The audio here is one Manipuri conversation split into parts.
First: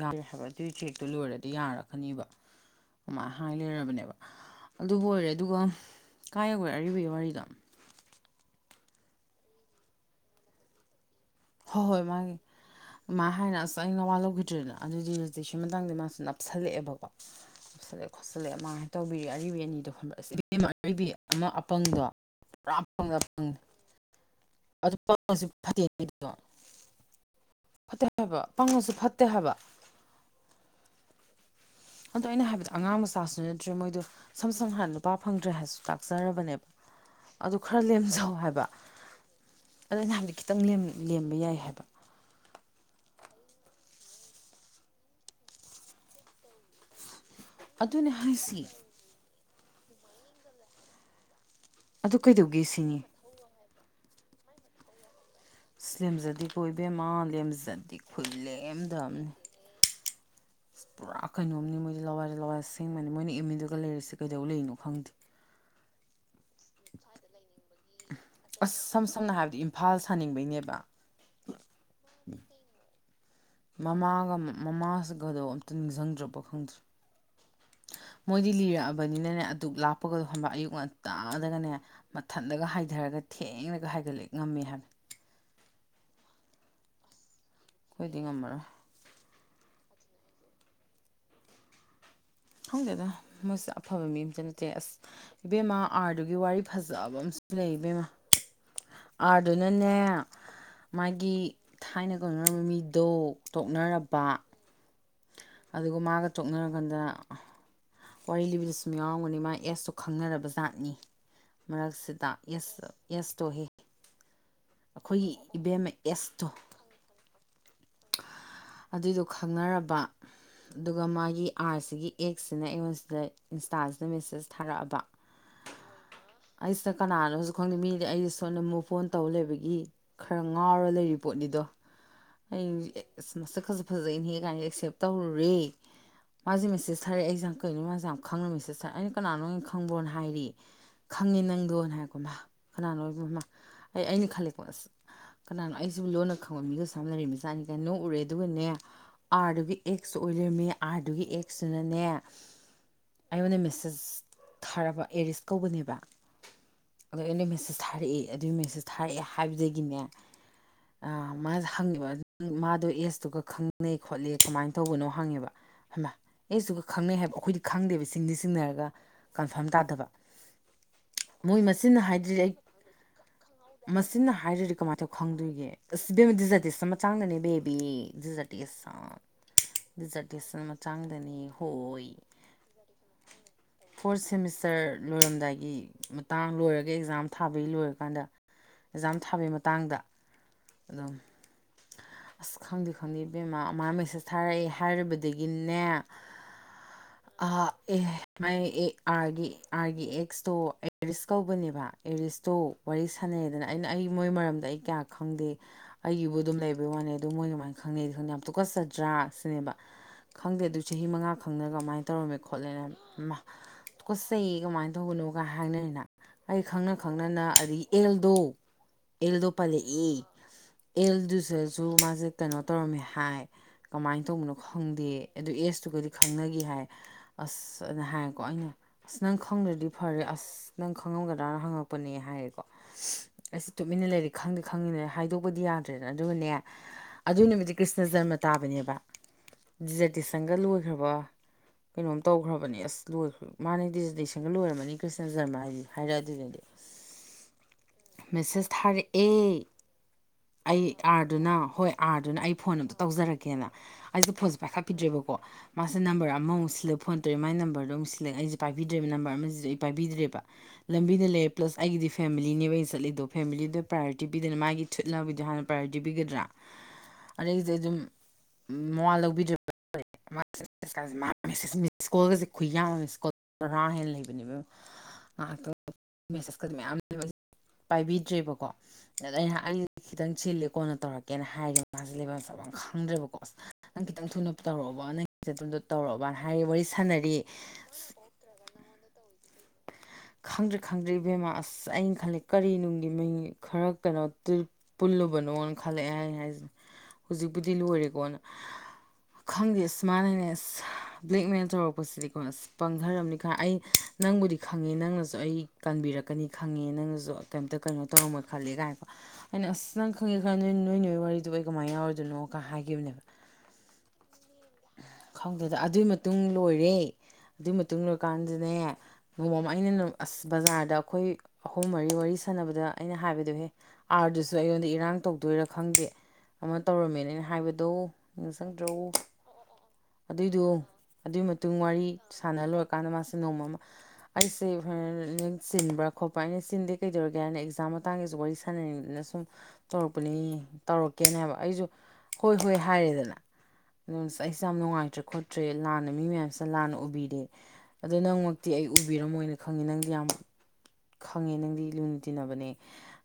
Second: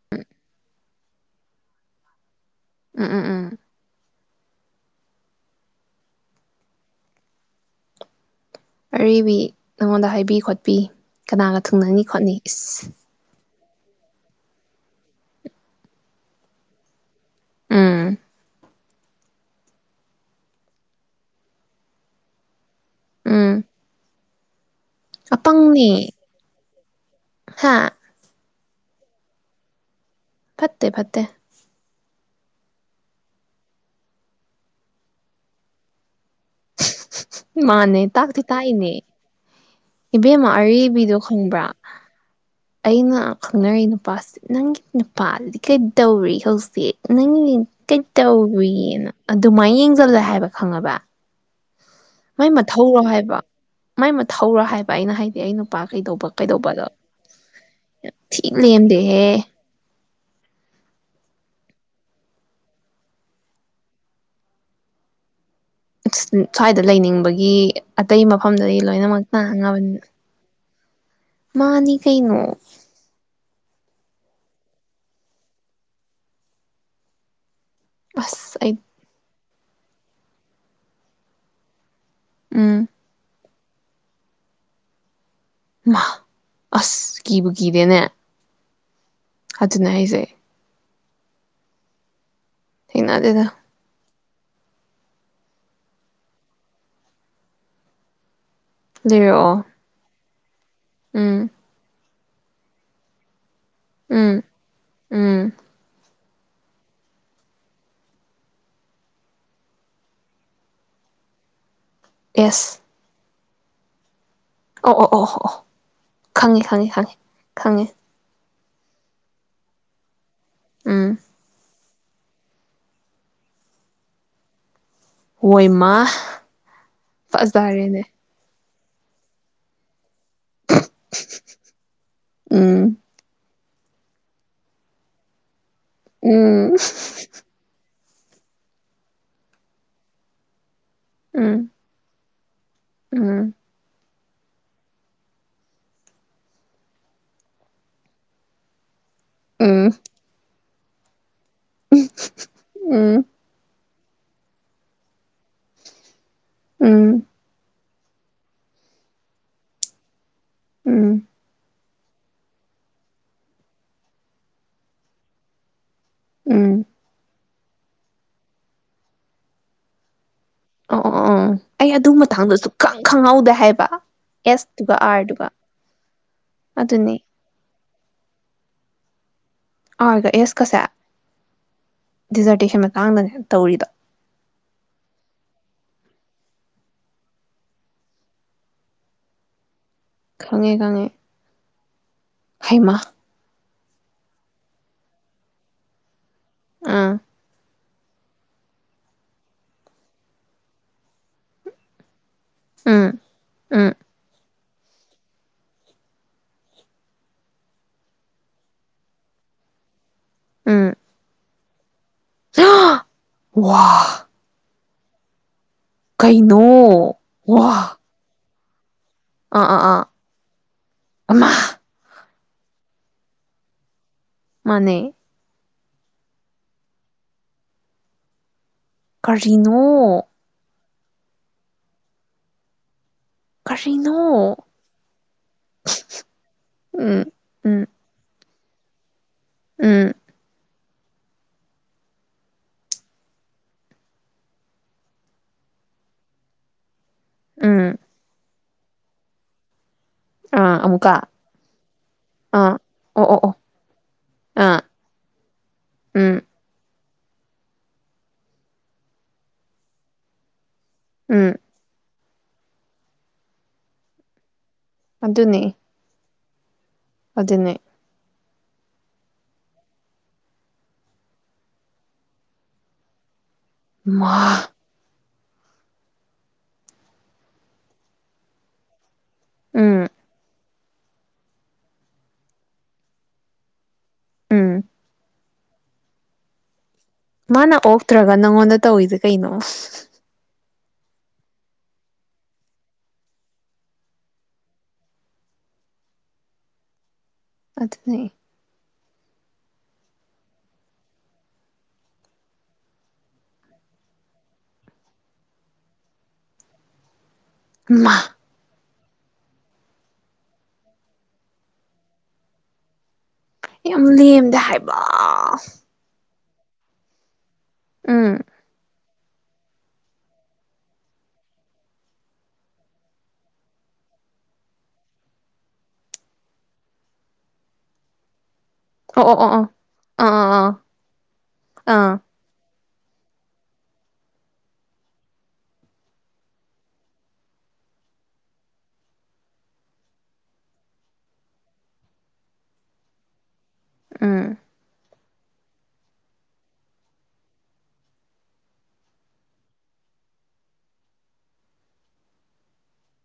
ꯌꯥꯔ ꯍꯥꯏꯕ ꯑꯗꯨꯏ ꯆꯦꯛꯇꯨ ꯂꯣꯏꯔꯗꯤ ꯌꯥꯔꯛꯀꯅꯤꯕ ꯎꯝ ꯃꯥ ꯎꯝ ꯎꯝ ꯍꯉ ꯂꯩꯔꯔꯕꯅꯦꯕ ꯑꯗꯨꯕꯨ ꯑꯣꯏꯔꯦ ꯑꯗꯨꯒ ꯀꯥꯏꯒꯔꯦ ꯑꯔꯤꯕꯒꯤ ꯋꯥꯔꯤꯗ ꯑꯔꯤꯕꯔꯤꯕꯤ ꯅꯪꯉꯣꯟꯗ ꯍꯥꯏꯕꯤ ꯈꯣꯠꯄꯤ ꯀꯅꯥꯒ ꯍꯣꯏ ꯊꯨꯡꯅꯅꯤ ꯍꯣꯏ ꯈꯣꯠꯅꯤ ꯃꯥꯒꯤ ꯏꯁ ꯑꯗꯨꯃꯥꯏꯅ ꯍꯥꯏꯅ ꯑꯁ ꯑꯩꯩꯅ ꯅꯋꯥ ꯂꯧꯈꯤꯗ꯭ꯔꯦꯗ ꯑꯗꯨ ꯔꯦꯂꯤꯁꯇꯦꯁꯟ ꯃꯇꯥꯡꯗ ꯃꯥꯁꯨ ꯅꯞꯁꯜꯂꯛꯑꯦꯕꯀꯣ ꯐꯁꯂꯦ ꯎꯝ ꯈꯣꯁꯂꯦ ꯑꯃꯥ ꯍꯥꯏꯇꯥꯦ ꯇꯧꯕꯤꯔꯤ ꯑꯔꯤꯕ ꯑꯅꯤꯗꯣ ꯍꯛ ꯏꯦꯝ ꯑꯔꯤꯕꯕꯤ ꯑꯃ ꯑꯄꯪꯗꯣ ꯄꯨꯔꯥ ꯐꯪꯉ ꯎꯝ ꯐꯪꯉꯦ ꯑꯗꯨ ꯐꯪꯁꯨ ꯐꯠꯇꯦ [unintelligible] ꯐꯠꯇꯕ ꯄꯪꯉꯁꯨ ꯐꯠꯇꯦ ꯍꯥꯏꯕ ꯐꯠꯇꯦ ꯐꯠꯇꯦ ꯑꯗꯣ ꯑꯩꯅ ꯍꯥꯏꯕꯗꯣ ꯑꯉꯥꯡ ꯃꯆꯥꯁꯨ ꯅꯠꯇ꯭ꯔꯦ ꯃꯣꯏꯗꯣ ꯁꯝ ꯁꯝ ꯍꯥꯏꯥꯟꯅ ꯂꯨꯄꯥ ꯐꯪꯗ꯭ꯔꯦ ꯍꯥꯏꯁꯨ ꯇꯥꯛꯆꯔꯕꯅꯦꯕ ꯑꯗꯨ ꯈꯔ ꯃꯥꯅꯦ ꯂꯦꯝꯖꯧ ꯇꯥꯛꯇꯤ ꯍꯥꯏꯕ ꯇꯥꯛꯏꯅꯦ ꯑꯗꯨꯅ ꯍꯥꯏꯕꯗꯤ ꯏꯕꯦꯝꯃ ꯈꯤꯇꯪ ꯑꯕꯤꯗꯣ ꯂꯦꯝꯕ ꯌꯥꯏ ꯈꯪꯕ꯭ꯔꯥ ꯍꯥꯏꯕ ꯑꯩꯅ ꯈꯪꯅꯔꯤꯛ ꯅꯨꯄꯥꯁꯤ ꯅꯪꯒꯤ ꯅꯨꯄꯥꯗꯤ ꯀꯩ ꯇꯧꯔꯤ ꯍꯧꯖꯤꯛ ꯅꯪ ꯀꯦ ꯑꯗꯨꯅꯦ ꯍꯥꯏꯁꯤ ꯇꯕꯅ ꯑꯗꯨꯃꯥꯏꯅ ꯌꯦꯡꯁꯤꯜꯂ ꯍꯥꯏꯕ ꯈꯪꯉꯕ ꯑꯗꯨ ꯃꯣꯏ ꯀꯩꯗꯧꯒꯦ ꯁꯤꯅꯤ ꯃꯊꯧꯧꯔꯣ ꯍꯥꯏꯕ ꯃꯥꯏ ꯃ ꯊꯧꯔꯥ ꯍꯥꯏꯕ ꯑꯩꯅ ꯍꯥꯏ ꯑ ꯂꯦꯝꯖꯗꯗꯤ ꯀꯣꯏꯕꯦꯝꯃ ꯂꯦꯝꯖꯗꯗꯤ ꯈꯨꯏ ꯊꯤ ꯂꯦꯝꯗꯕꯅꯤ ꯂꯦꯝꯗꯦꯍꯦ ꯄꯨꯔꯥ ꯀꯩꯅꯣꯝꯅꯤ ꯃꯣꯏ ꯂꯋꯥꯏꯔ ꯂꯋꯥꯏꯔ ꯁꯦꯡꯕꯅꯤ ꯃꯣꯏꯅ ꯏꯃꯤꯗꯨꯒ ꯂꯩꯔꯁꯤꯦ ꯀꯩꯗꯧ ꯂꯩꯔꯤꯅꯣ ꯈꯪꯗꯦ [unintelligible] ꯁ꯭ꯋꯥꯏꯗ ꯂꯩꯅꯤꯡꯕꯒꯤ ꯑꯇꯩ ꯑꯁ ꯃꯐꯝꯗꯗꯤ ꯁꯝ ꯁꯝꯅ ꯍꯥꯏꯔꯕꯗ ꯏꯝꯐꯥꯜ ꯂꯣꯏꯅꯃꯛꯅꯉꯕꯅꯤꯅ ꯁꯥꯅꯤꯡꯕꯩꯅꯦꯕ ꯃꯥꯅꯤ ꯀꯩꯅꯣ ꯃꯃꯥꯒ ꯃꯃꯥꯁꯤꯒꯗꯣ ꯑꯝꯇ ꯅꯤꯡꯁꯤꯡꯗ꯭ꯔꯕ ꯈꯪꯗ꯭ꯔꯦ ꯃꯣꯏꯗꯤ ꯑꯁ ꯑꯩ ꯂꯤꯔꯛꯑꯕꯅꯤꯅꯅꯦ ꯛ ꯂꯥꯛꯄꯒꯗꯣ ꯍꯟꯕ ꯑꯌꯨꯛ ꯉꯟꯇꯥꯗꯒꯅꯦ ꯃꯊꯟꯗꯒ ꯎꯝ ꯍꯥꯏꯊꯔꯒ ꯊ ꯊꯦꯡꯅꯒ ꯍꯥꯏꯒꯠꯂꯛꯦ ꯉꯝꯃꯦ ꯍꯥꯏꯕꯅ ꯑꯁ ꯀꯤꯕꯨ ꯀꯤꯗꯦꯅꯦ ꯑꯩꯈꯣꯏꯗꯤ ꯉꯝꯃꯔꯣꯏ ꯑꯗꯨꯅ ꯑꯩꯁꯦ ꯍꯥꯏꯗꯦꯗꯥ ꯊꯦꯡꯅꯗꯦꯗ ꯃꯣꯏꯁꯦ ꯑꯐꯕ ꯃꯤ ꯑꯗꯨ ꯅꯠꯇꯦ ꯑꯁ ꯏꯕꯦꯝꯃ ꯑꯥꯔꯗꯨꯒꯤ ꯋꯥꯔꯤ ꯐꯖꯕ ꯑꯨ ꯂꯩ ꯏꯕꯦꯝꯃ ꯑꯥꯔꯗꯨ ꯂꯤꯔꯛꯑꯣ ꯑꯗꯨꯅꯅꯦ ꯃꯥꯒꯤ ꯎꯝ ꯊꯥꯏꯅ ꯀꯧꯅꯔꯝꯕ ꯃꯤꯗꯣ ꯇꯣꯛꯅꯔꯕ ꯎꯝ ꯎꯝ ꯑꯗꯨꯒꯥ ꯃꯥꯅ ꯇꯣꯛꯅꯔꯀꯥꯟꯗ ꯋꯥꯔꯤ ꯂꯤꯕꯗ ꯁꯨꯝ ꯌꯥꯎꯔꯝꯒꯅꯤ ꯃꯥꯒꯤ ꯑꯦꯁꯇꯣ ꯈꯪꯅꯔꯕ ꯖꯥꯠꯅꯤ ꯃꯔꯛꯁꯤꯗ ꯑꯦꯁ ꯌꯦꯁ - ꯌꯦꯁ [unintelligible] ꯑꯣ ꯑꯣ ꯑꯣ ꯑꯣ ꯑꯣ! ꯈꯪꯉꯤ- ꯈꯪꯉꯤ- ꯈꯪꯉꯤ꯫ ꯈꯪꯉꯤ꯫ ꯑꯗꯨꯏꯗꯣ ꯈꯪꯅꯔꯕ ꯑꯗꯨꯒ ꯎꯝ ꯃꯥꯒꯤ ꯑꯥꯁ ꯁꯤꯒꯤ ꯑꯦꯛꯁꯤꯅ ꯑꯩꯉꯣꯟ ꯁꯤꯗ ꯏꯟꯁꯇꯥꯁꯤꯗ ꯃꯦꯁꯦꯁ ꯊꯥꯔꯛꯑꯕ ꯍꯣꯏꯃ ꯑꯩꯁꯅ ꯀꯅꯥꯅꯣꯁꯨ ꯈꯪꯗꯦ ꯐꯖꯔꯦꯅꯦ ꯃꯤꯗꯤ ꯑꯩꯗꯤ ꯁ ꯗ ꯃꯨꯛ ꯑꯣꯟ ꯇꯧ ꯂꯩꯕꯒꯤ ꯈꯔ ꯉꯥꯎꯔ ꯂꯩꯔꯤ ꯄꯣꯠꯅꯤꯗꯣ ꯑꯩ ꯎꯝ ꯑꯁ ꯃꯁꯛ ꯐꯖ ꯐꯖꯩꯅꯦꯍ ꯀꯥꯏꯅ ꯑꯦꯛꯁꯦꯞ ꯇꯧꯔꯨꯔꯦ ꯃꯥꯖꯤ ꯎꯝ ꯃꯦꯁꯦꯖ ꯊꯔꯦ ꯑꯩꯖꯦ ꯀꯩꯅꯣ ꯃꯥ ꯈꯪꯉ ꯅꯥ ꯃꯤꯁꯦꯁ ꯇꯊꯔꯛ ꯑꯩꯅ ꯀꯅꯥꯅꯣ ꯈꯪꯕ꯭ꯔꯣꯅ ꯍꯥꯏꯔꯤ ꯈꯪꯉꯤ ꯎꯝ ꯅꯪꯗꯣꯅ ꯍꯥꯏꯔꯛꯀꯣ ꯃꯥ ꯀꯅꯥꯅꯣꯕ ꯃꯥ ꯎꯝ ꯑꯩ ꯑꯩꯅ ꯈꯜꯂꯦꯀꯣ ꯑꯁ ꯀꯅꯥꯅꯣ ꯑꯩꯁꯨꯕꯨ ꯂꯣꯟꯅ ꯈꯪꯕ ꯃꯤꯒꯥꯁꯨ ꯌꯥꯝ ꯂꯩꯔꯝꯃꯤꯖꯠꯅꯤ ꯀꯥꯏ ꯅꯣꯛ ꯎꯔꯦ ꯑꯗꯨꯒꯅꯦ ꯑꯥꯔꯗꯨꯒꯤ ꯎꯝ ꯑꯦꯛꯁ ꯑꯣꯏꯗꯔꯝꯃꯤ ꯑꯥꯔ ꯗꯨꯒꯤ ꯑꯩ ꯁꯨꯅꯅꯦ ꯎꯝ ꯑꯩꯉꯣꯟꯗ ꯃꯦꯁꯖ ꯊꯥꯔꯕ ꯑꯦꯔꯤꯁ ꯀꯧ ꯎꯝ ꯑꯗ ꯑꯩꯅꯥ ꯃꯁꯦ ꯊꯥꯔꯛꯑꯦ ꯑꯗꯨꯒꯤ ꯃꯦꯁꯦꯁ ꯊꯥꯔꯛꯑꯦ ꯍꯥꯏꯕꯗꯒꯤꯅꯦ ꯎꯝ ꯑ ꯃꯥ ꯍꯪꯉꯦꯕ ꯃꯥꯗꯣ ꯑꯦꯖꯇꯨꯒ ꯈꯪꯅꯩ ꯈꯣꯠꯂꯦ ꯀꯃꯥꯏꯅ ꯇꯧꯕꯅꯣ ꯍꯪꯉꯦꯕ ꯍꯩ ꯃꯥ ꯎꯝ ꯑꯩꯁꯨꯒ ꯈꯪꯅꯩ ꯍꯥꯏꯕ ꯑꯩꯈꯣꯏꯗꯤ ꯈꯪꯗꯦꯕ ꯆꯤꯡꯗꯤ - ꯆꯤꯥꯡꯅꯔꯒ ꯀꯟꯐꯥꯔꯝ ꯇꯥꯗꯕ ꯑꯣ ꯑꯣ ꯑꯣ ꯃꯣꯏ ꯑꯩ ꯃꯆꯤꯟꯅ ꯑꯗꯨ ꯍꯥꯏꯗ꯭ꯔꯤ ꯑꯩ ꯃꯇꯥꯡꯗ ꯁꯨꯛꯈꯪ ꯈꯪꯍꯧꯗꯦ ꯍꯥꯏꯕ ꯃꯆꯤꯟꯅ ꯍꯥꯏꯗꯔꯗꯤ ꯑꯦꯁꯇꯨꯒ ꯀꯃꯥꯏ ꯇꯧ ꯑꯥꯔꯗꯨꯒ ꯈꯪꯗꯣꯏꯒꯦ ꯑꯁ ꯏꯕꯦꯝꯃ ꯗꯤꯖꯔꯇꯦꯁꯟ ꯑꯗꯨꯅꯤ ꯃꯇꯥꯡꯗꯅꯦ ꯕꯦꯕꯤ ꯗꯤꯖꯔꯇꯦꯁꯟ ꯑꯥꯔꯒ ꯗꯤꯖꯔꯇꯦꯁꯟ ꯑꯦꯁꯀꯁꯦ ꯃꯥꯇꯡꯗꯅꯤ ꯍꯣꯏ ꯗꯤꯖꯔꯇꯦꯁꯟ ꯃꯇꯥꯡꯗꯅꯦ ꯇꯧꯔꯤꯗꯣ ꯐꯣꯔꯠ ꯁꯦꯃꯤꯁꯇꯔ ꯂꯣꯏꯔꯝꯗꯥꯏꯒꯤ ꯃꯇꯥꯡ ꯂꯣꯏꯔꯒ ꯑꯦꯛꯖꯥꯝ ꯊꯥꯕꯒꯤ ꯂꯣꯏꯔꯀꯥꯟꯗ ꯑꯦꯛꯖꯥꯝ ꯊꯥꯕꯩ ꯃꯇꯥꯡꯗ ꯈꯪꯉꯦ ꯈꯪꯉꯦ ꯑꯗꯨꯝ ꯑꯁ ꯈꯪꯗꯦ ꯍꯩꯃ ꯈꯪꯗꯦ ꯏꯕꯦꯃꯥ ꯃꯥ ꯃꯦꯁꯦꯁ ꯊꯥꯔꯛꯑꯦ ꯍꯥꯏꯔꯨꯕꯗꯒꯤꯅꯦ ꯑꯥ ꯑ ꯑꯦꯍ ꯃꯥꯏ ꯑꯥꯔꯒꯤ ꯑꯥꯔꯒꯤ ꯑꯦꯛꯁꯇꯣ ꯑꯦꯔꯤꯁ ꯀꯧꯕꯅꯦꯕ ꯑꯦꯔꯤꯁ ꯇꯣ ꯋꯥꯔꯤ ꯎꯝ ꯁꯥꯟꯅꯩꯗꯅ ꯑꯩꯅ ꯎꯝ ꯑꯩ ꯃꯣꯏ ꯃꯔꯝꯗ ꯑꯩ ꯀꯌꯥ ꯈꯪꯗꯦ ꯑꯩꯒꯤꯕꯨ ꯑꯗꯨꯝ ꯂꯩꯕꯩ ꯋꯥꯅꯦ ꯑꯗꯨꯝ ꯃꯣꯏ ꯑꯗꯨꯃꯥꯏꯅ ꯈꯪꯅꯩꯗꯤ ꯈꯪꯗꯦ ꯌꯥꯝ ꯇꯨꯀꯠꯆꯗ꯭ꯔꯥ ꯁꯤꯅꯦꯕ ꯈꯪꯗꯦ ꯑꯗꯨ ꯎꯝ ꯆꯍꯤ ꯃꯉꯥ ꯈ- ꯈꯪꯅꯒ ꯃꯃꯥꯏ ꯇꯧꯔꯝꯃꯦ ꯈꯣꯠꯂꯦꯅ ꯃꯥꯍ ꯋꯥ ꯇꯨ ꯀꯠꯆꯩ ꯀꯃꯥꯏꯅ ꯇꯧ ꯇꯧꯒꯅꯣꯒ ꯍꯥꯏ ꯍꯥꯏꯅꯔꯤꯅ ꯑꯩ ꯀꯩꯅꯣ ꯈꯪꯅ ꯈꯪꯅꯅ ꯋꯥ ꯑꯗꯒꯤ ꯑꯦꯜꯗꯣ ꯑꯦꯜꯗꯣ ꯑꯥ ꯑꯥ ꯑꯥ ꯄꯂꯛꯏ ꯑꯦꯜ ꯑꯃ ꯗꯨꯁꯦꯁꯨꯣ ꯃꯥꯁꯦ ꯀꯩꯅꯣ ꯇꯧꯔꯝꯃꯤ ꯍꯥꯏ ꯀꯃꯥꯏꯅ ꯇꯧꯕꯅꯣ ꯃꯥꯅꯦ ꯈꯪꯗꯦ ꯑꯗꯨ ꯑꯦꯁ ꯁꯨꯒꯗꯤ ꯈꯪꯅꯈꯤ ꯍꯥꯏ ꯑꯁ ꯑꯗꯨꯅ ꯍꯥꯏꯀꯣ ꯑꯩꯅ ꯑꯁ ꯅꯪ ꯀꯔꯤꯅꯣ ꯈꯪꯗ꯭ꯔꯗꯤ ꯐꯔꯦ ꯑꯁ ꯅꯪ ꯈꯪꯉꯝꯒꯗ꯭ꯔꯥꯅ ꯍꯪꯉꯛꯄꯅꯦ ꯍꯥꯏꯌꯦꯀꯣ ꯑꯩꯁ ꯇꯨꯃꯤꯟꯅ ꯀꯔꯤꯅꯣ ꯂꯩꯔꯤ ꯈꯪꯗꯤ ꯈꯪꯉꯤꯅꯦ ꯍꯥꯏꯗꯣꯛꯄꯗꯤ ꯌꯥꯗ꯭ꯔꯦꯗꯅ ꯑꯗꯨꯒꯅꯦ ꯎꯝ ꯑꯗꯨꯒꯤ ꯅꯨꯃꯤꯗꯤ ꯎꯝ ꯀ꯭ꯔꯤꯁꯅ ꯖꯔꯃ ꯈ ꯇꯥꯕꯅꯦꯕ [unintelligible] ꯎꯝ ꯈ꯭ꯔꯕ ꯀꯩꯅꯣꯝ ꯇꯧꯈ꯭ꯔꯕꯅꯦ ꯑꯁ ꯂꯣꯏꯈ꯭ꯔ ꯃꯥꯅꯦ ꯗꯤꯖꯔꯇꯦꯁꯟꯒ ꯂꯣꯏꯔꯝꯃꯅꯤ ꯀ꯭ꯔꯤꯁꯅ ꯖꯔꯃ ꯍꯥꯏꯗꯤ ꯍꯥꯏꯔꯛ ꯑꯗꯨꯅꯗꯤ ꯎꯝ ꯃꯦꯁꯦꯖ ꯊꯥꯔꯛ ꯑꯦ ꯑꯥ ꯑꯩ ꯑꯃꯨꯛꯀ ꯑꯥꯔꯗꯨꯅ ꯍꯣꯏ ꯑꯥꯔꯗꯨꯅ ꯑꯩ ꯑꯥ ꯐꯣꯟ ꯑꯝꯇ ꯑꯣ ꯑꯣ ꯑꯣ ꯇꯧꯖꯔꯛꯀꯦꯅ ꯑꯩꯁꯦ ꯐꯣꯟꯁꯦ ꯑꯥ ꯄꯥꯏꯈꯠꯄꯤꯗ꯭ꯔꯦꯕꯀꯣ ꯃꯥꯁꯦ ꯅꯝꯕꯔ ꯎꯝ ꯑꯃꯃꯨꯛ ꯁꯤꯜꯂ ꯐꯣꯟ ꯇꯧꯋꯦ ꯃꯥꯏ ꯅꯝꯕꯔꯗꯣ ꯑꯃꯨꯛ ꯁꯦꯂꯦꯛ ꯑꯩꯁꯦ ꯄꯥꯏꯕꯤꯗ꯭ꯔꯦꯕ ꯅꯝꯕꯔꯁꯤꯁꯨ ꯑꯩ ꯄꯥꯏꯕꯤꯗ꯭ꯔꯦꯕ ꯂꯝꯕꯤꯅ ꯂꯩꯌꯦ ꯎꯝ ꯄ꯭ꯂꯁ ꯑꯩꯒꯤꯗꯤ ꯐꯦꯃꯤꯂꯤꯅꯦꯕ ꯑꯩꯅ ꯆꯠꯂꯤꯗꯣ ꯐꯦꯃꯤꯂꯤꯗ ꯄ꯭ꯔꯥꯏꯌꯣꯔꯤꯇꯤ ꯄꯤꯗꯅ ꯃꯥꯒꯤ ꯁꯠꯅꯕꯕꯨꯗꯤ ꯍꯥꯟꯅ ꯑꯗꯨꯅꯦ ꯄ꯭ꯔꯥꯏꯌꯣꯇꯤꯒꯗ꯭ꯔꯥ ꯑꯗꯒꯤꯗꯤ ꯑꯗꯨꯅꯦ ꯑꯗꯨꯝ ꯃ ꯂꯧꯕꯤꯗ꯭ꯔꯣꯜꯁꯦ ꯌꯥꯝ ꯔꯥ ꯍꯦꯦꯟ ꯂꯩꯕꯅꯦꯕ ꯃꯥ ꯇꯞꯦꯦ ꯃꯌꯥꯝ ꯂꯩ ꯄꯥꯏꯕꯤꯗ꯭ꯔꯦꯕꯀꯣ ꯑꯗ ꯑꯩꯍꯥꯛ ꯎꯝ ꯈꯤꯇꯪ ꯆꯤꯂ ꯀꯣꯟꯅ ꯇꯧꯔꯛꯀꯦꯅ ꯍꯥꯏꯔꯒꯦ ꯃꯥꯁꯦ ꯂꯩꯐꯝ ꯆꯥꯐꯝ ꯈꯪꯗ꯭ꯔꯦꯕꯀꯣ ꯅꯪ ꯈꯤꯇꯪ ꯊꯨꯅ ꯎꯝ ꯇꯧꯔꯛꯑꯣꯕ ꯅꯪ ꯗꯣ ꯇꯧꯔꯛꯔꯕꯕꯅ ꯍꯥꯏ ꯋꯥꯔꯤ ꯁꯥꯟꯅꯔꯤ ꯃꯥꯅ ꯑꯣꯛꯇ꯭ꯔꯒ ꯅꯪꯉꯣꯟꯗ ꯇꯧꯔꯤꯁꯦ ꯀꯩꯅꯣ ꯈꯪꯗ꯭ꯔꯦ ꯈꯪꯗ꯭ꯦ ꯏꯕꯦꯝꯃꯥ ꯑꯁ ꯑꯩꯅ ꯈꯜꯜꯂꯤꯦ ꯀꯔꯤ ꯅꯨꯡꯒꯤ ꯃꯤ ꯈꯔ ꯀꯩꯅꯣ ꯄꯨꯜꯂꯨꯕꯅꯣꯅ ꯈꯜꯂꯛꯑꯦ ꯍꯥꯏ ꯍꯥꯏꯁꯤꯅꯦ ꯍꯧꯖꯤꯛꯄꯨꯗꯤ ꯑꯗꯨꯅꯦ ꯂꯣꯏꯔꯦꯀꯣꯅ ꯈꯪꯗꯦ ꯁꯨꯃꯥꯏꯅꯅꯦꯁ ꯕ꯭ꯂꯦꯛꯃꯦꯜ ꯇꯧꯔꯛꯄꯁꯤꯗꯤ ꯀꯣ ꯑꯁ ꯄꯪꯊꯔꯕꯅꯤ ꯈ ꯑꯩ ꯅꯪꯕꯨꯗꯤ ꯈꯪꯦ ꯈꯪꯉꯦ ꯅꯪꯅꯁꯨ ꯑꯩ ꯇꯥꯟꯕꯤꯔꯛꯀꯅꯤ ꯈꯪꯉꯦ ꯅꯪꯅꯁꯨ ꯀꯩꯝꯇ ꯀꯩꯅꯣ ꯃꯥ ꯇꯧꯔꯃꯣꯏ ꯈꯜꯂꯤ ꯀꯥꯏꯕꯣ ꯑꯩꯅ ꯑꯁ ꯅꯪ ꯈꯪꯒꯦ ꯈꯪ ꯅ ꯅꯣꯏ ꯅꯣꯏ ꯋꯥꯔꯤꯗꯣ ꯑꯩ ꯀꯃꯥꯏꯅ ꯌꯥꯎꯔꯤꯣꯏꯗꯣꯏꯅꯣꯒ ꯍꯥꯏꯈꯤꯕꯅꯦꯕ ꯌꯥꯝꯂꯤꯦꯝꯗ ꯍꯥꯏꯕ ꯇꯨꯡ ꯂꯣꯏꯔꯦ ꯑꯗꯨꯏ ꯃꯇꯨꯡ ꯎꯝ ꯂꯔꯀꯥꯟꯗꯅꯦ ꯅꯣꯡꯃꯝ ꯑꯩꯅ ꯑꯁ ꯕꯖꯥꯔꯗ ꯑꯩꯈꯣꯏ ꯑꯍꯨꯝ ꯃꯔꯤ ꯋꯥꯔꯤ ꯁꯥꯟꯅꯕꯗ ꯑꯩꯅ ꯍꯥꯏꯕꯗꯍꯦ ꯑꯥꯔꯗꯨꯁꯨ ꯑꯩꯉꯣꯟꯗ ꯏꯔꯥꯡ ꯇꯧꯗꯣꯏꯔꯥ ꯈꯪꯗꯦ ꯑꯃ ꯇꯧꯔꯝꯃꯦꯅ ꯑꯩꯅ ꯍꯥꯏꯕꯗꯧ ꯁꯪꯗ꯭ꯔꯛꯎ ꯑꯣ ꯑꯣ ꯑꯣ ꯑꯣ ꯑꯗꯨꯏꯗꯣ ꯑꯥ ꯑꯥ ꯑꯥ ꯑꯗꯨꯒꯤ ꯃꯇꯨꯡ ꯋꯥꯔꯤ ꯑꯥ ꯁꯥꯟꯅ ꯂꯣꯏꯨꯔ ꯀꯥꯟꯗ ꯃꯥꯁꯦ ꯅꯣꯡꯃ ꯑꯃ ꯑꯩꯁꯦ ꯍꯣꯔꯦꯟ ꯆꯤꯟꯕ꯭ꯔꯥ ꯈꯣꯠꯄ꯭ꯔꯥ ꯑꯩꯅ ꯆꯤꯟꯗꯦ ꯀꯩꯗꯧꯔꯒꯦ ꯍꯥꯏꯅ ꯑꯦꯛꯖꯥꯝ ꯃꯇꯥꯡꯒꯤꯁꯨ ꯋꯥꯔꯤ ꯁꯥꯟꯅꯅꯤꯡꯗꯅ ꯁꯨꯝ ꯇꯧꯔꯛꯄꯅꯤ ꯇꯧꯔꯛꯀꯦꯅ ꯍꯥꯏꯕ ꯑꯩꯁꯨ ꯍꯣꯏ ꯍꯣꯏ ꯍꯥꯏꯔꯦꯗꯅ ꯎꯝ ꯑꯩꯁ ꯌꯥꯝ ꯅꯨꯡꯉꯥꯏꯇ꯭ꯔꯦ ꯈꯣꯠꯇ꯭ꯔꯦ ꯂꯥꯟꯅ ꯃꯤ ꯃꯌꯥꯝꯁꯤꯅ ꯂꯥꯟꯅ ꯎꯕꯤꯔꯦ ꯑꯗꯣ ꯅꯪꯃꯛꯇꯤ ꯑꯩ ꯎꯕꯤꯔꯝꯃꯣꯏꯅ ꯈꯪꯉꯤ ꯅꯪꯗꯤ ꯌꯥꯝ ꯈꯪꯉꯦ ꯅꯪꯗꯤ ꯂꯨꯅ ꯇꯤꯟꯅꯕꯅꯦ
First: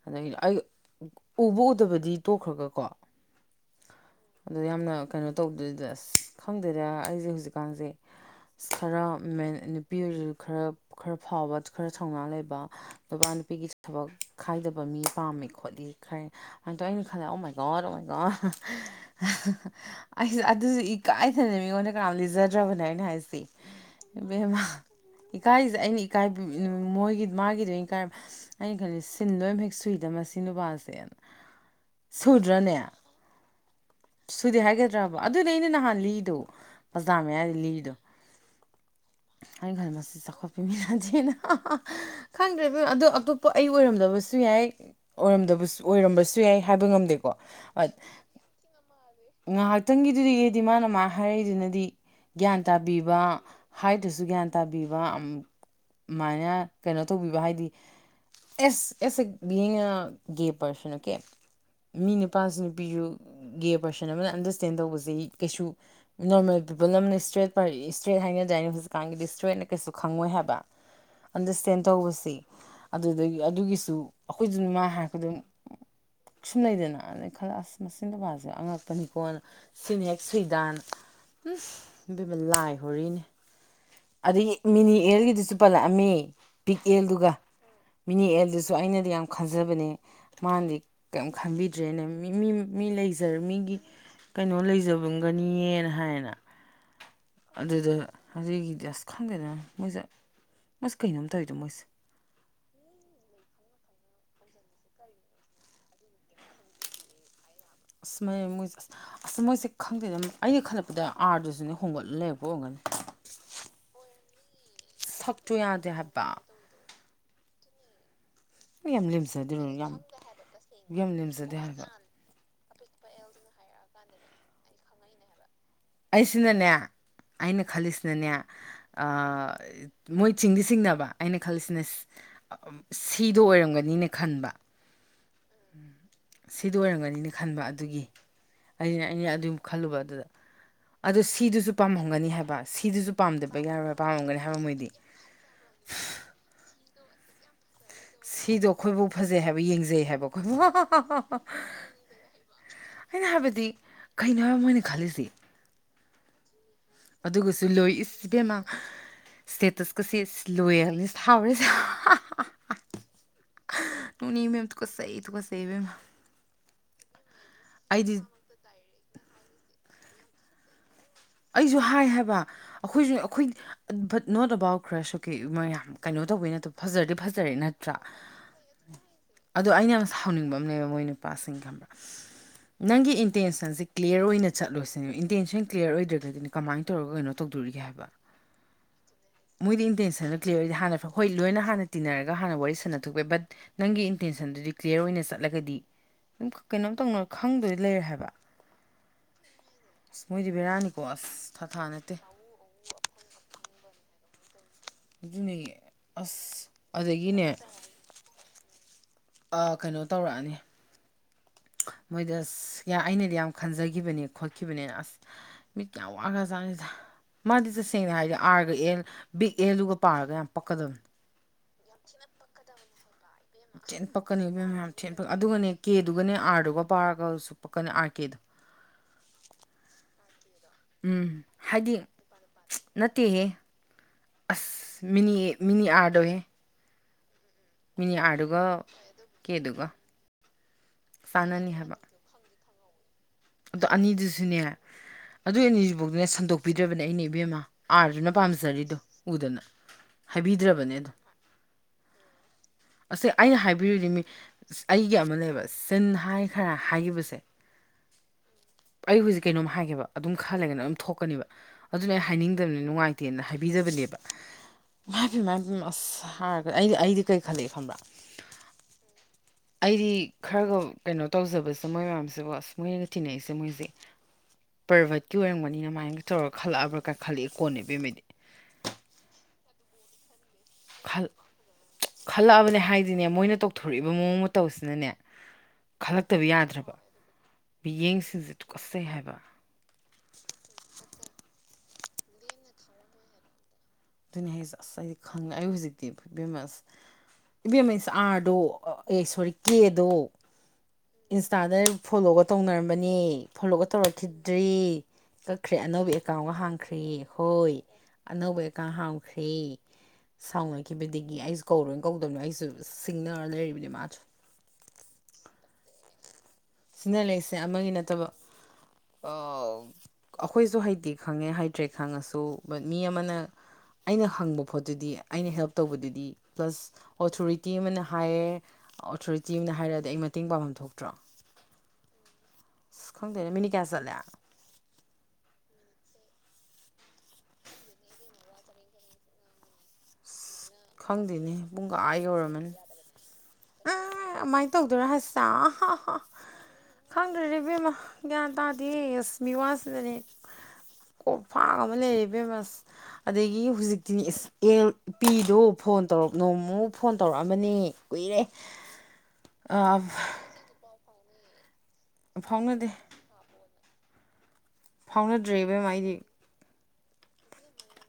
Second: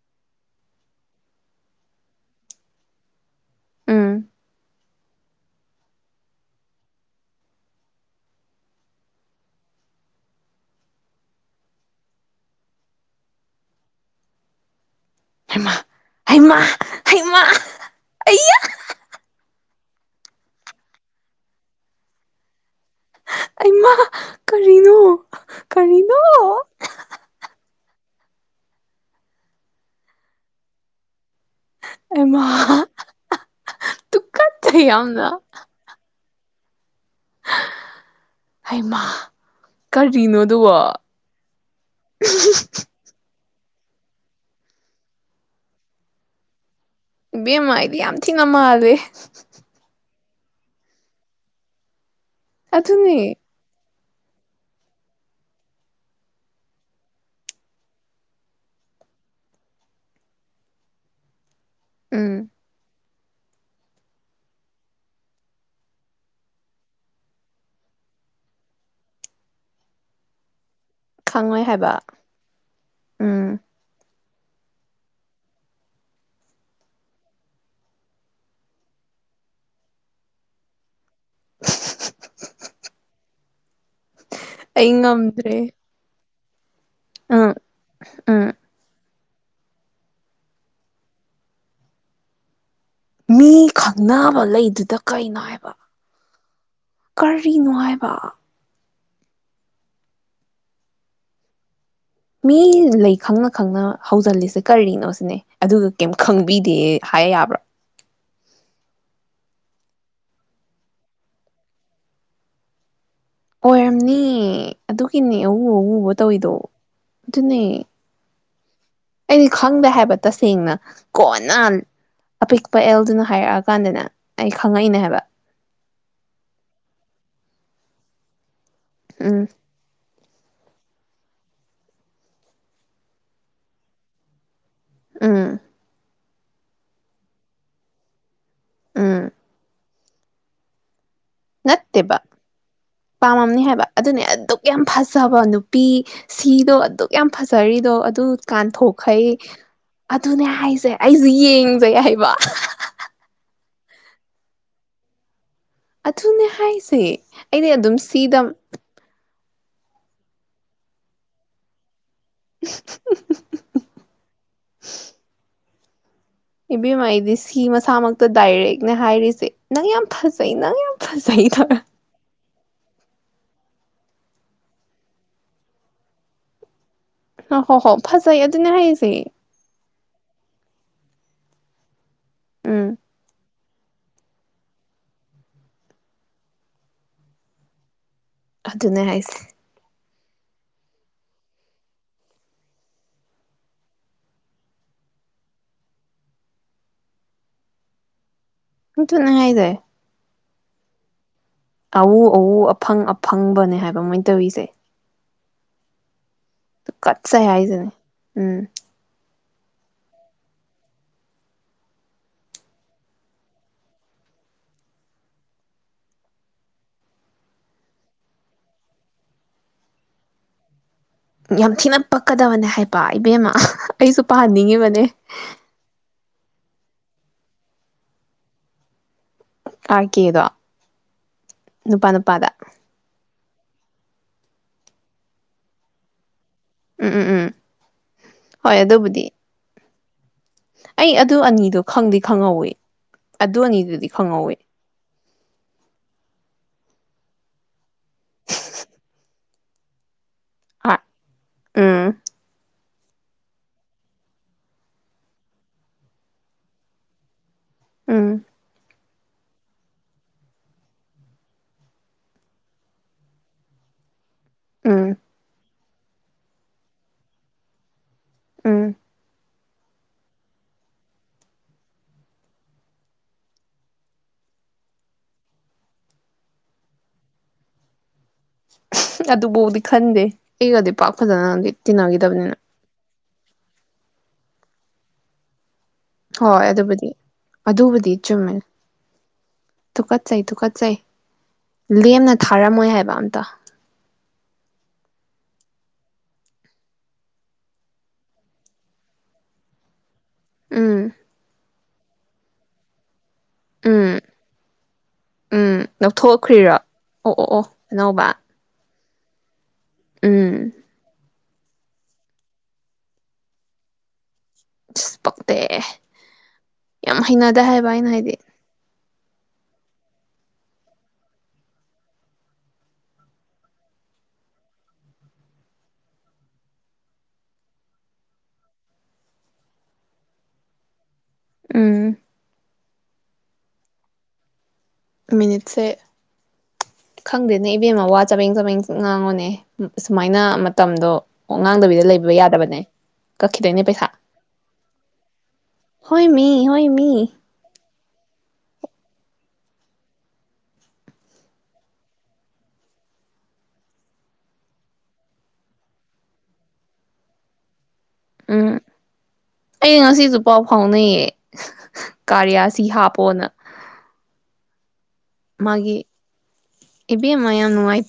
ꯑꯗꯗꯒꯤ ꯑꯩ ꯎꯕ ꯎꯗꯕꯗꯤ ꯇꯣꯛꯈ꯭ꯔꯒꯀꯣ ꯎꯝ ꯑꯣ ꯌꯥꯝꯅ ꯀꯩꯅꯣ ꯇꯧꯗꯗ ꯑꯁ ꯈꯪꯗꯦꯗ ꯑꯩꯁꯦ ꯍꯧꯖꯤꯛꯀꯥꯟꯁꯦ ꯈꯔ ꯃ ꯅꯨꯄꯤ ꯑꯣꯏꯔꯁꯨ ꯈꯔ ꯈꯔ ꯐꯥꯎꯕ ꯈꯔ ꯊꯧꯅꯥ ꯂꯩꯕ ꯅꯨꯄꯥ ꯅꯨꯄꯤꯒꯤ ꯊꯕꯛ ꯈꯥꯏꯗꯕ ꯃꯤ ꯆꯥꯝꯃꯦ ꯍꯩꯃꯥ ꯈꯣꯠꯂꯤ ꯈꯔ ꯍꯩꯃꯥ ꯑꯗꯣ ꯑꯩꯅ ꯍꯩꯃꯥ ꯈꯜꯂꯦꯛꯃꯥꯏꯀꯧ ꯑꯗꯨꯃꯥꯏꯒꯧ ꯑꯩꯌꯥ ꯑꯩꯁ ꯑꯗꯨꯁꯨ ꯏꯀꯥꯏꯊꯅ ꯃꯤꯉꯣꯟꯗ ꯀꯅꯥꯝ ꯂꯤꯖꯗ꯭ꯔꯕꯅꯦ ꯍꯥꯏꯁꯤ ꯍꯩꯃꯥ ꯏꯕꯦꯃ ꯀꯔꯤꯅꯣ ꯏꯀꯥꯏꯖꯩ ꯑꯩꯅ ꯀꯔꯤꯅꯣ ꯏꯀꯥꯏꯕꯤ ꯃꯣꯏꯒꯤ ꯃꯥꯒꯤꯗ ꯏꯀꯥꯏ ꯑꯩꯅ ꯈꯜꯂꯦ ꯁꯤꯟ ꯂꯣꯏꯅ ꯍꯦꯛ ꯁꯨꯏꯗꯕ ꯃꯁꯤ ꯅꯨꯄꯥꯁꯦ ꯁꯨꯗ꯭ꯔꯅꯦ ꯍꯩꯃꯥ ꯁꯨꯗꯤ ꯇꯨꯀꯠꯆꯩ ꯍꯥꯏꯒꯗ꯭ꯔꯥꯕ ꯌꯥꯝꯅ ꯑꯗꯨꯅꯦ ꯑꯩꯅ ꯅꯍꯥꯟ ꯂꯤꯗꯣ [unintelligible] ꯕꯖꯥꯔ ꯃꯌꯥꯏꯗ ꯂꯤꯗꯣ ꯍꯩꯃꯥ ꯑꯩꯅ ꯈꯟꯕ ꯃꯁꯤ ꯀꯔꯤꯅꯣ ꯆꯥꯎꯈꯠꯄꯤꯃꯤ ꯑꯗꯨꯕꯣ ꯅꯠꯇꯦ ꯅꯥ ꯈꯪꯗ꯭ꯔꯦ ꯑꯗꯣ ꯑꯇꯣꯞ ꯄ ꯑꯩ ꯑꯣꯏꯔꯝꯗꯕꯁꯨ ꯌꯥꯏ ꯑꯣꯏꯔꯝꯗꯕꯁꯨ ꯑꯣꯏꯔꯝꯕꯁꯨ ꯌꯥꯏ ꯍꯥꯏꯕ ꯉꯝꯗꯦꯀꯣ ꯏꯕꯦꯝꯃ ꯑꯩꯗꯤ ꯌꯥꯝ ꯊꯤꯅ ꯃꯥꯜꯂꯦ ꯗꯨꯗꯤ ꯑꯩꯗꯤ ꯃꯥꯅ ꯃꯥ ꯍꯥꯏꯔꯛꯏꯗꯨꯅꯗꯤ ꯒ꯭ꯌꯥꯟ ꯑꯗꯨꯅꯦ ꯇꯥꯕꯤꯕ ꯍꯥꯏꯗꯨ꯭ꯔꯁꯨ ꯒ꯭ꯌꯥꯟ ꯇꯥꯕꯤꯕ ꯑꯃꯥꯏꯅ ꯀꯩꯅꯣ ꯇꯧꯕꯤꯕ ꯍꯥꯏꯗꯤ ꯑꯦꯁ ꯑꯦꯁ ꯑꯦ ꯕꯤꯡ ꯑ ꯒꯦ ꯄꯔꯁꯟ ꯑꯣ ꯀꯦ ꯃꯤ ꯎꯝ ꯅꯨꯄꯥꯁꯨ ꯅꯨꯄꯤꯁꯨ ꯒꯦꯞ ꯄꯔꯁꯟ ꯑꯃꯅ ꯑꯟꯗꯔꯁꯇꯦꯟ ꯇꯧꯕꯁꯤ ꯀꯩꯁꯨ ꯅꯣꯔꯃꯦꯜ ꯄꯤꯄꯜ ꯑꯃꯅ ꯏꯁꯇ꯭ꯔꯦꯠ ꯏꯁꯇ꯭ꯔꯦꯠ ꯍꯥꯏꯅꯗꯥꯏꯅꯦ ꯍꯧꯖꯤꯛꯀꯥꯟꯒꯤꯗꯤ ꯏꯁ꯭ꯇ꯭ꯔꯦꯠꯅ ꯀꯩꯁꯨ ꯈꯪꯉꯣꯏ ꯍꯥꯏꯕ ꯈꯪꯉꯣꯏ ꯑꯟꯗꯔꯁꯇꯦꯟ ꯍꯥꯏꯕ ꯇꯧꯕꯁꯦ ꯑꯗꯨꯗꯒꯤ ꯎꯝ ꯑꯗꯨꯒꯤꯁꯨ ꯑꯩꯈꯣꯏꯖꯨ ꯃꯥ ꯍꯥꯏꯔꯄ ꯑꯗꯨꯝ ꯁꯨꯝ ꯂꯩꯩꯗꯅ ꯑꯗꯩ ꯈꯜꯂ ꯑꯁ ꯅꯨꯄꯥꯁꯦ ꯑꯉꯛꯄ ꯄꯅꯤ ꯀꯣꯅ ꯁꯤꯟ ꯍꯦꯛ ꯁꯨꯏꯗ ꯅꯥ ꯎꯃ ꯂꯥꯏ ꯍꯣꯔꯤꯅꯦ ꯑꯗꯒꯤ ꯑꯩ ꯃꯤꯅꯤ ꯑꯦꯔꯒꯤꯗꯨꯁꯨ ꯉꯝꯗ꯭ꯔꯦ ꯄꯜꯂꯛꯑꯝꯃꯤ ꯄꯤꯛ ꯑꯦꯜꯗꯨꯒ ꯎꯝ ꯃꯤꯅꯤ ꯎꯝ ꯑꯦꯜꯗꯨꯁꯨ ꯑꯩꯅꯗꯤ ꯌꯥꯝ ꯈꯟꯖꯕꯅꯦ ꯃꯥꯅꯗꯤ ꯀꯩꯝ ꯈꯟꯕꯤꯗ꯭ꯔꯦꯅ ꯃꯤ ꯃꯤ ꯃꯤ ꯂꯩꯖꯔ ꯃꯤ ꯃꯤꯒꯤ ꯈꯪꯅꯕ ꯀꯩꯅꯣ ꯂꯩꯗꯨꯗ ꯀꯩꯅꯣ ꯍꯥꯏꯕ ꯂꯩꯖꯔꯝꯒꯅꯤꯌꯦꯅ ꯍꯥꯏꯌꯦꯅ ꯀꯔꯤꯅꯣ ꯑꯗꯨꯗ ꯍꯥꯏꯕ ꯑꯗꯨꯒꯤ [unintelligible] ꯈꯪꯗꯦꯗ ꯃꯣꯏꯍꯦ ꯃꯣꯏꯖꯦ ꯀꯩꯅꯣꯝ ꯇꯧꯋꯤꯗ ꯃꯣꯏꯁꯦ ꯃꯤ ꯂꯩ ꯈꯪꯅ ꯈꯪꯅ ꯍꯧꯖꯜꯂꯤꯁꯦ ꯀꯔꯤꯅꯣ ꯁꯤꯅꯦ ꯑꯗꯨꯒ ꯀꯩꯝ ꯈꯪꯕꯤꯗꯦ ꯍꯥꯏ ꯌꯥꯕ꯭ꯔꯥ ꯑꯁꯃꯥꯏ ꯃꯣꯏꯁꯦ ꯑꯁ ꯑꯁ ꯃꯣꯏꯁꯦ ꯈꯪꯗꯦꯅ ꯑꯩꯅ ꯈꯜꯂꯛꯄꯗ ꯑꯥꯔꯗꯨꯁꯨꯅꯦ ꯍꯣꯡꯒꯠꯂ ꯂꯩꯔꯛꯄ ꯑꯣꯏꯔꯒꯅꯤ ꯑꯣꯏꯔꯝꯅꯤꯌꯦ ꯑꯗꯨꯒꯤꯅꯦ ꯁꯛꯁꯨ ꯑꯎ ꯌꯥꯗꯦ ꯑꯎꯕ ꯍꯥꯏꯕ ꯇꯧꯋꯤꯗꯣ ꯑꯗꯨꯅꯦ ꯌꯥꯝ ꯑꯩꯗꯤ ꯂꯦꯝꯖꯗ꯭ꯔꯣ ꯈꯪꯗꯦ ꯌꯥꯝ ꯍꯥꯏꯕ ꯇꯁꯦꯡꯅ ꯌꯥꯝ ꯀꯣꯟꯅ ꯂꯦꯝꯖꯗꯦ ꯍꯥꯏꯕ ꯑꯄꯤꯛꯄ ꯑꯦꯜꯗꯨꯅ ꯍꯥꯏꯔꯛꯑꯀꯥꯟꯗꯅꯦ ꯑꯩ ꯈꯪꯉꯛꯏꯅꯦ ꯍꯥꯏꯕ ꯑꯩꯁꯤꯅꯅꯦ ꯑꯩꯅ ꯈꯜꯂꯤꯁꯤꯅꯅꯦ ꯑ ꯎꯝ ꯃꯣꯏ ꯆꯤꯡꯗꯤ ꯆꯤꯡꯅꯕ ꯑꯩꯅ ꯈꯜꯂꯤꯁꯤꯅ ꯁꯤꯗꯣ ꯑꯣꯏꯔꯝꯒꯅꯤꯅ ꯈꯟꯕ ꯑꯝ ꯁꯤꯗ ꯑꯣꯏꯔꯝꯒꯅꯤꯅ ꯈꯟꯕ ꯑꯗꯨꯒꯤ ꯑꯩꯅ ꯎꯝ ꯑꯩꯅ ꯑꯗꯨ ꯈꯜꯂꯨꯕ ꯑꯗꯨꯗ ꯑꯗꯣ ꯁꯤꯗꯨꯁꯨ ꯅꯠꯇꯦꯕ ꯄꯥꯝꯍꯝꯒꯅꯤ ꯍꯥꯏꯕ ꯁꯤꯗꯨꯁꯨ ꯄꯥꯝꯗꯕ ꯄꯥꯝꯃꯝꯅꯤ ꯍꯥꯏꯕ ꯌꯥꯔꯣꯏ ꯑꯗꯨꯅꯦ ꯄꯥꯝꯃꯝꯒꯅꯤ ꯍꯥꯏꯕ ꯑꯗꯨꯛ ꯌꯥꯝ ꯃꯣꯏꯗꯤ ꯐꯖꯕ ꯅꯨꯄꯤ ꯁꯤꯗꯣ ꯑꯗꯨꯛ ꯌꯥꯝ ꯐꯖꯔꯤ ꯑꯗꯣ ꯑꯗꯨ ꯁꯤꯗꯣ ꯑꯩꯈꯣꯏꯐꯥꯎ ꯀꯥꯟꯊꯣꯛꯈꯩ ꯐꯖꯩ ꯍꯥꯏꯕ ꯌꯦꯡꯖꯩ ꯍꯥꯏꯕ ꯑꯗꯨꯅꯦ ꯑꯩꯈꯣꯏꯕꯨ ꯍꯥꯏꯁꯦ ꯑꯩꯁ ꯌꯦꯡꯖꯩ ꯍꯥꯏꯕ ꯑꯩꯅ ꯍꯥꯏꯕꯗꯤ ꯀꯩꯅꯣ ꯍꯥꯏꯕ ꯃꯣꯏꯅ ꯈꯜꯂꯤꯁꯤ ꯑꯊꯅ ꯍꯥꯏ ꯁꯤ ꯑꯩꯅꯦ ꯑꯗꯨꯝ ꯁꯤꯗ ꯁ꯭ꯇꯦꯇꯁꯀꯁꯦꯁ ꯂꯣꯏꯌꯦꯅꯤ ꯍꯥꯎꯔꯤꯁꯦ ꯎꯅꯤ ꯁꯀ ꯁ ꯏꯕ ꯃꯥꯏꯗꯤꯁ ꯁꯤ ꯑꯩꯗꯤ ꯃꯁꯥꯃꯛꯇ ꯗꯥꯏꯔꯦꯛꯅꯦ ꯍꯥꯏꯔꯤꯁꯦ ꯅ ꯌꯥꯝ ꯐꯁꯩꯅ ꯌꯥꯝ ꯐꯖꯩ ꯇꯧꯔ ꯑꯩꯁꯨ ꯍꯥꯏ ꯍꯥꯏꯕ ꯑꯩꯈꯣꯏꯁꯨ ꯑꯩꯈꯣꯏ ꯕꯠ ꯅꯣꯠ ꯑꯕꯥꯎꯠ ꯈꯔ ꯁ ꯀꯦ ꯃꯌꯥꯝ ꯀꯩꯅꯣ ꯇꯧꯕꯩ ꯅꯠꯇꯕ ꯐꯖꯔꯗꯤ ꯐꯖꯔꯦ ꯑ ꯍꯣ ꯅꯠꯇ꯭ꯔꯥ ꯍꯣ ꯐꯖꯩ ꯑꯗꯨꯅꯦ ꯍꯥꯏꯁꯦ ꯑꯗ ꯑꯩꯅ ꯍꯥꯎꯅꯤꯡꯕ ꯑꯃ ꯂꯩꯕ ꯃꯣꯏ ꯅꯨꯄꯥꯁꯤꯡꯒꯕ꯭ꯔ ꯎꯝ ꯅꯪꯒꯤ ꯏꯟꯇꯦꯁ ꯁꯟꯦ꯭ꯂꯤꯌꯥꯔ ꯑꯣꯏꯅ ꯆꯠꯂꯁꯤꯅꯦ ꯏꯟꯇꯦꯟꯁꯟ ꯀ꯭ꯂꯤꯌꯥꯔ ꯑꯣꯏꯗ꯭ꯔꯒ ꯑꯗꯩꯗꯒꯤꯗꯤ ꯀꯃꯥꯏꯅ ꯇꯧꯔꯒ ꯀꯩꯅꯣ ꯇꯧꯗꯣꯔꯤꯒꯦ ꯍꯥꯏꯕ ꯑꯗꯨꯅꯦ ꯍꯥꯏꯁꯦ ꯃꯣꯏꯗꯤ ꯏꯟꯇꯦꯟꯁꯟꯗꯣ ꯀ꯭ꯂꯤꯌꯥꯔ ꯑꯣꯏꯗꯤ ꯍꯥꯟꯅ ꯍꯣꯏ ꯂꯣꯏꯅ ꯍꯥꯟꯅ ꯇꯤꯟꯅꯔꯒ ꯍꯥꯟꯅ ꯋꯥꯔꯤ ꯁꯥꯟꯅꯊꯣꯛꯄꯦ ꯕꯠ ꯅꯪꯒꯤ ꯏꯟꯇꯦꯟꯁꯟꯗꯨꯗꯤ ꯀ꯭ꯂꯤꯌꯥꯔ ꯑꯣꯏꯅ ꯆꯠꯂꯒꯗꯤ ꯑꯗꯨꯝ ꯀꯩꯅꯣꯝ ꯇꯧꯅ ꯈꯪꯗꯣꯏꯗꯤ ꯂꯩꯔꯦ ꯍꯥꯏꯕ ꯆ ꯅꯅꯨꯡꯉꯗꯦ ꯑꯁ ꯃꯣꯏꯗꯤ ꯕꯔꯥꯅꯤ ꯈꯣꯁ ꯑꯎ ꯑꯎ ꯑꯐꯪ ꯑꯐꯪꯕꯅꯦ ꯍꯥꯏꯕ ꯃꯣꯏꯅ ꯇꯧꯔꯤꯁꯦ ꯑꯗꯨꯨꯅꯤ ꯀꯠ ꯁꯦ ꯍꯥꯏ ꯍꯥꯏꯗꯅꯦ ꯎꯝ ꯀꯩꯅꯣ ꯇꯧꯔꯛꯑꯅꯤ ꯃꯣꯏꯗ ꯑꯁ ꯑꯩꯅꯗꯤ ꯌꯥꯝ ꯈꯟꯖꯈꯤꯕꯅꯤ ꯈꯣꯠꯈꯤꯕꯅꯤꯅ ꯑꯁ ꯃꯤꯠ ꯀꯌꯥꯝ ꯋꯥꯈ꯭ꯔ ꯆꯥꯗ ꯃꯥꯗꯤ ꯇꯁꯦꯡꯅ ꯍꯥꯏꯗꯤ ꯑꯥꯔꯒ ꯑꯦꯜ ꯕꯤꯒ ꯑꯦꯜꯗꯨꯒ ꯄꯥꯔꯒ ꯌꯥꯝ ꯄꯛꯀꯗꯕꯅꯤ ꯌꯥꯝ ꯊꯤꯅ ꯄꯛꯀꯗꯕꯅꯦ ꯍꯥꯏꯕ ꯏꯕꯦꯝꯃ ꯊꯤꯅ ꯑꯩꯁꯨ ꯄꯥꯍꯟꯅꯤꯡꯉꯤꯕꯅꯦ ꯑꯗꯨꯒꯗꯨꯅꯦ ꯑꯔꯒꯣ ꯄꯒꯁꯨ ꯄꯀꯅ ꯍꯥꯀꯦꯗ ꯀꯥꯏ ꯀꯗꯣ ꯎꯝ ꯍꯥꯏꯗꯤ ꯅꯨꯄꯥꯥꯟ ꯅꯨꯄꯥꯥꯗ ꯅꯠꯇꯦꯍꯦ ꯑꯁ ꯃꯤꯅꯤ ꯃꯤꯅꯤ ꯑꯥꯔꯗꯣꯍꯦ ꯎꯝ ꯎꯝ ꯎꯝ ꯃꯤꯅꯤꯑꯥꯔꯗꯨꯒ ꯍꯣꯏ ꯑꯗꯨꯕꯨꯗꯤ ꯀ‌ꯦꯗꯨꯒ ꯑꯩ ꯑꯗꯨ ꯑꯅꯤꯗꯣ ꯈꯪꯗꯤ ꯈꯪꯍꯧꯋꯤ ꯑꯗꯨ ꯑꯅꯤꯗꯨꯗꯤ ꯈꯪꯍꯧꯋꯤ ꯑꯅꯤꯗꯨꯁꯨꯅꯦ ꯑꯗꯨꯏ ꯑꯅꯤꯁꯤꯐꯥꯎꯗꯅꯦ ꯁꯟꯗꯣꯛ ꯕꯤꯗꯔꯕꯅꯦ ꯑꯩꯅ ꯏꯕꯦꯝꯃ ꯑꯥꯔꯖꯨꯅ ꯄꯥꯝꯖꯔꯤꯗꯣ ꯎꯗꯅ ꯍꯥꯏꯕꯤꯗ꯭ꯔꯕꯅꯦ ꯑꯥ ꯑꯗꯣ ꯎꯝ ꯑꯁꯤ ꯑꯩꯅ ꯍꯥꯏꯕꯤꯔꯨꯗꯤ ꯃꯤ ꯑꯩꯒꯤ ꯑꯃ ꯂꯩꯌ‌ꯦꯕ ꯁꯤꯟ ꯍꯥꯏ ꯈꯔ ꯍꯥꯏꯈꯤꯕꯁꯦ ꯎꯝ ꯑꯩ ꯍꯧꯖꯤꯛ ꯀꯩꯅꯣꯝ ꯍꯥꯏꯒꯦꯕ ꯑꯗꯨꯝ ꯈꯔ ꯂꯩꯒꯅ‌ꯦ ꯑꯗꯨꯝ ꯊꯣꯛꯀꯅꯦꯕ ꯑꯗꯨꯅ ꯑꯩ ꯍꯥꯏꯅꯤꯡꯗꯕꯅꯤ ꯅꯨꯡꯉꯥꯏꯇꯦꯅ ꯍꯥꯏꯕꯤꯗꯕꯅꯦꯕ ꯎꯝ ꯏꯃꯥꯏꯄ‌ꯦꯝꯃꯥ ꯎꯝ ꯑꯁ ꯍꯥꯏꯔꯒ ꯑꯩꯗꯤ ꯑꯩꯗꯤ ꯀꯩ ꯈꯜꯂꯛꯏ ꯈꯪꯕ꯭ꯔꯥ ꯎꯝ ꯑꯩꯗꯤ ꯈꯔꯒ ꯀꯩꯅꯣ ꯇꯧꯖꯕꯁꯦ ꯃꯣꯏ ꯃꯌꯥꯝꯁꯦ ꯑꯁ ꯃꯣꯏꯅꯒ ꯇꯤꯟꯅꯩꯁꯦ ꯃꯣꯏꯖꯦ ꯄ꯭ꯔꯥꯚꯠꯀꯤ ꯑꯣꯏꯔꯝꯒꯅꯤ ꯑꯃꯥꯏꯅꯒ ꯇꯧꯔꯒ ꯈꯜꯂꯛꯑꯕ꯭ꯔꯥꯀ ꯈꯜꯂꯛꯑꯦ ꯀꯣꯟꯅ ꯏꯕꯦꯝꯃ ꯑꯩꯗꯤ ꯑꯗꯨꯐꯧꯗꯤ ꯈꯟꯗꯦ ꯑꯩꯒꯗꯤ ꯄꯥꯛ ꯐꯖꯅꯗꯤ ꯇꯤꯟꯅꯈꯤꯗꯕꯅꯤꯅ ꯁꯤꯅꯦ ꯃꯣꯏꯅ ꯇꯧꯊꯣꯔꯛꯏꯕ ꯃꯑꯣꯡ ꯃꯇꯧꯁꯤꯅꯅꯦ ꯈꯜꯂꯛꯇꯕ ꯍꯣꯏ ꯌꯥꯗ꯭ꯔꯕ ꯑꯗꯨꯕꯨꯗꯤ ꯑꯗꯨꯕꯨꯗꯤ ꯆꯨꯝꯃꯦ ꯃꯤꯠꯌꯦꯡꯁꯤꯡꯁꯦ ꯇꯨꯀꯠꯆꯩ ꯍꯥꯏꯕ ꯇꯨꯀꯠꯆꯩ ꯇꯨꯀꯠꯆꯩ ꯂꯦꯝꯅ ꯊꯥꯔꯝꯃꯣꯏ ꯍꯥꯏꯕ ꯑꯝꯇ ꯑꯗꯨꯅꯤ ꯍꯥꯏꯁꯦ ꯑꯁ ꯑꯩꯗꯤ ꯈꯪꯉꯦ ꯑꯩ ꯍꯧꯖꯤꯛꯇꯤ ꯏꯕꯦꯝꯃ ꯑꯁ ꯏꯕꯦꯝꯃ ꯏꯁ ꯑꯥꯔꯗꯣ ꯑꯦ ꯁꯣꯔꯤ ꯀꯦꯗꯣ ꯎꯝ ꯏꯟꯁꯇꯥꯗ ꯐꯣꯂꯣꯒ ꯇꯧꯅꯔꯝꯕꯅꯦ ꯐꯣꯂꯣꯒ ꯎꯝ ꯇꯧꯔꯛꯈꯤꯗ꯭ꯔ‌ꯦ ꯀꯛꯈ꯭ꯔꯦ ꯎꯝ ꯑꯅꯧꯕ ꯑꯦꯀꯥꯎꯟꯒ ꯂꯧꯊꯣꯛꯈ꯭ꯔꯤꯔꯣ ꯍꯥꯡꯈ꯭ꯔꯦ ꯑꯣ ꯑꯣ ꯑꯣ ꯍꯣꯏ ꯑꯅꯧꯕ 'ꯇ ꯍꯥꯎꯈꯔ‌ꯦ ꯎꯝ ꯁꯥꯎꯅꯈꯤꯕꯗꯒꯤ ꯑꯩꯁꯨ ꯀꯧꯔꯣꯏꯅ ꯀꯧꯗꯕꯅꯤ ꯑꯩꯁꯨ ꯁꯤꯡꯅꯔꯉ ꯂꯩꯔꯤꯕꯅꯤ ꯃꯥꯗ‌ꯣ ꯏꯁ ꯄꯛꯇ‌ꯦ ꯌꯥꯝ ꯁꯤꯡꯅ ꯍꯩꯅꯗ‌ꯦ ꯍꯥꯏꯕ ꯑꯩꯅ ꯍꯥꯏꯗꯤ ꯑꯣ ꯑꯩꯈꯣꯏꯁꯨ ꯍꯩꯇꯦ ꯈꯪꯉꯦ ꯍꯥꯏꯇ꯭ꯔꯦ ꯈꯪꯉꯁꯨ ꯕꯠ ꯃꯤ ꯑꯃꯅ ꯑꯩꯅ ꯍꯪꯕ ꯄꯣꯠꯇꯨꯗꯤ ꯑꯩꯅ ꯍꯦꯜꯞ ꯇꯧꯕꯗꯨꯗꯤ ꯄ꯭ꯂꯁ ꯑꯣꯊꯣꯔꯤꯇꯤ ꯑꯃꯅ ꯍꯥꯏꯌꯦ ꯑꯣꯊꯣꯔꯤꯇꯤ ꯑꯃꯅ ꯍꯥꯏꯔꯛꯑꯗꯤ ꯑꯩ ꯃꯇꯦꯡ ꯄꯥꯡꯐꯝ ꯊꯣꯛꯇ꯭ꯔꯣ ꯎꯝ ꯑꯁ ꯈꯪꯗꯦꯅꯦ ꯃꯤꯅꯤꯠ ꯀꯌꯥ ꯆꯠꯂꯦ ꯃꯤꯅꯤꯠꯁꯦ ꯈꯪꯗꯦꯅꯦ ꯏꯕꯦꯝꯃ ꯋꯥ ꯆꯥꯕ‌ꯦꯡ ꯆꯥꯕ‌ꯦꯡ ꯉꯥꯡꯉꯣꯅꯦ ꯁꯨꯃꯥꯏꯅ ꯃꯇꯝꯗꯣ ꯈꯪꯗꯦꯅꯦ ꯋꯥ ꯄꯨꯡꯒ ꯉꯥꯡꯗꯕꯤꯗ ꯑꯥ ꯂꯩꯕ ꯌꯧꯔꯝꯃꯅꯤ ꯌꯥꯗꯕꯅꯦ ꯀꯛꯈꯤꯗꯣꯏꯅꯦ ꯄꯩꯁꯥ ꯑꯦ ꯑꯗꯨꯃꯥꯏꯅ ꯇꯧꯗꯣꯏꯔ‌ꯣ ꯍꯥꯏꯁ‌ꯦ ꯑ ꯑꯍ ꯍꯣꯏ ꯃꯤ ꯍꯣꯏ ꯃꯤ ꯈꯪꯗ꯭ꯔ‌ꯦꯗ ꯏꯕꯦꯝꯃ ꯒ꯭ꯌꯥꯟ ꯇꯥꯗꯦ ꯑꯁ ꯃꯤꯋꯥꯁꯤꯅꯅꯦ ꯀꯣꯛꯐꯡ ꯑꯃ ꯂꯩꯔꯦ ꯏꯕꯦꯝꯃ ꯑꯁ ꯑꯗꯒꯤ ꯍꯧꯖꯤꯛꯇꯤꯅꯦ ꯏꯁ ꯑꯦꯜ ꯄꯤ ꯗꯣ ꯐꯣꯟ ꯇꯧꯔ ꯅꯣꯡꯃꯨ ꯐꯣꯟ ꯇꯧꯔꯛꯑꯝꯕꯅꯦ ꯀꯨꯏ__ ꯎꯝ ꯑꯩ ꯉꯁꯤꯁꯨ ꯄꯥꯎ ꯐꯥꯎꯅꯩꯌꯦ [unintelligible] ꯀꯥꯔꯤꯌꯥꯁꯤ ꯐꯥꯎꯅꯗꯦ ꯍꯥꯞꯄꯣꯅ ꯐꯥꯎꯅꯗ꯭ꯔꯤꯕꯕꯦꯝ ꯑꯩꯗꯤ ꯏꯕꯤ ꯃꯥꯏ ꯌꯥꯝ ꯅꯨꯡꯉꯥꯏꯇ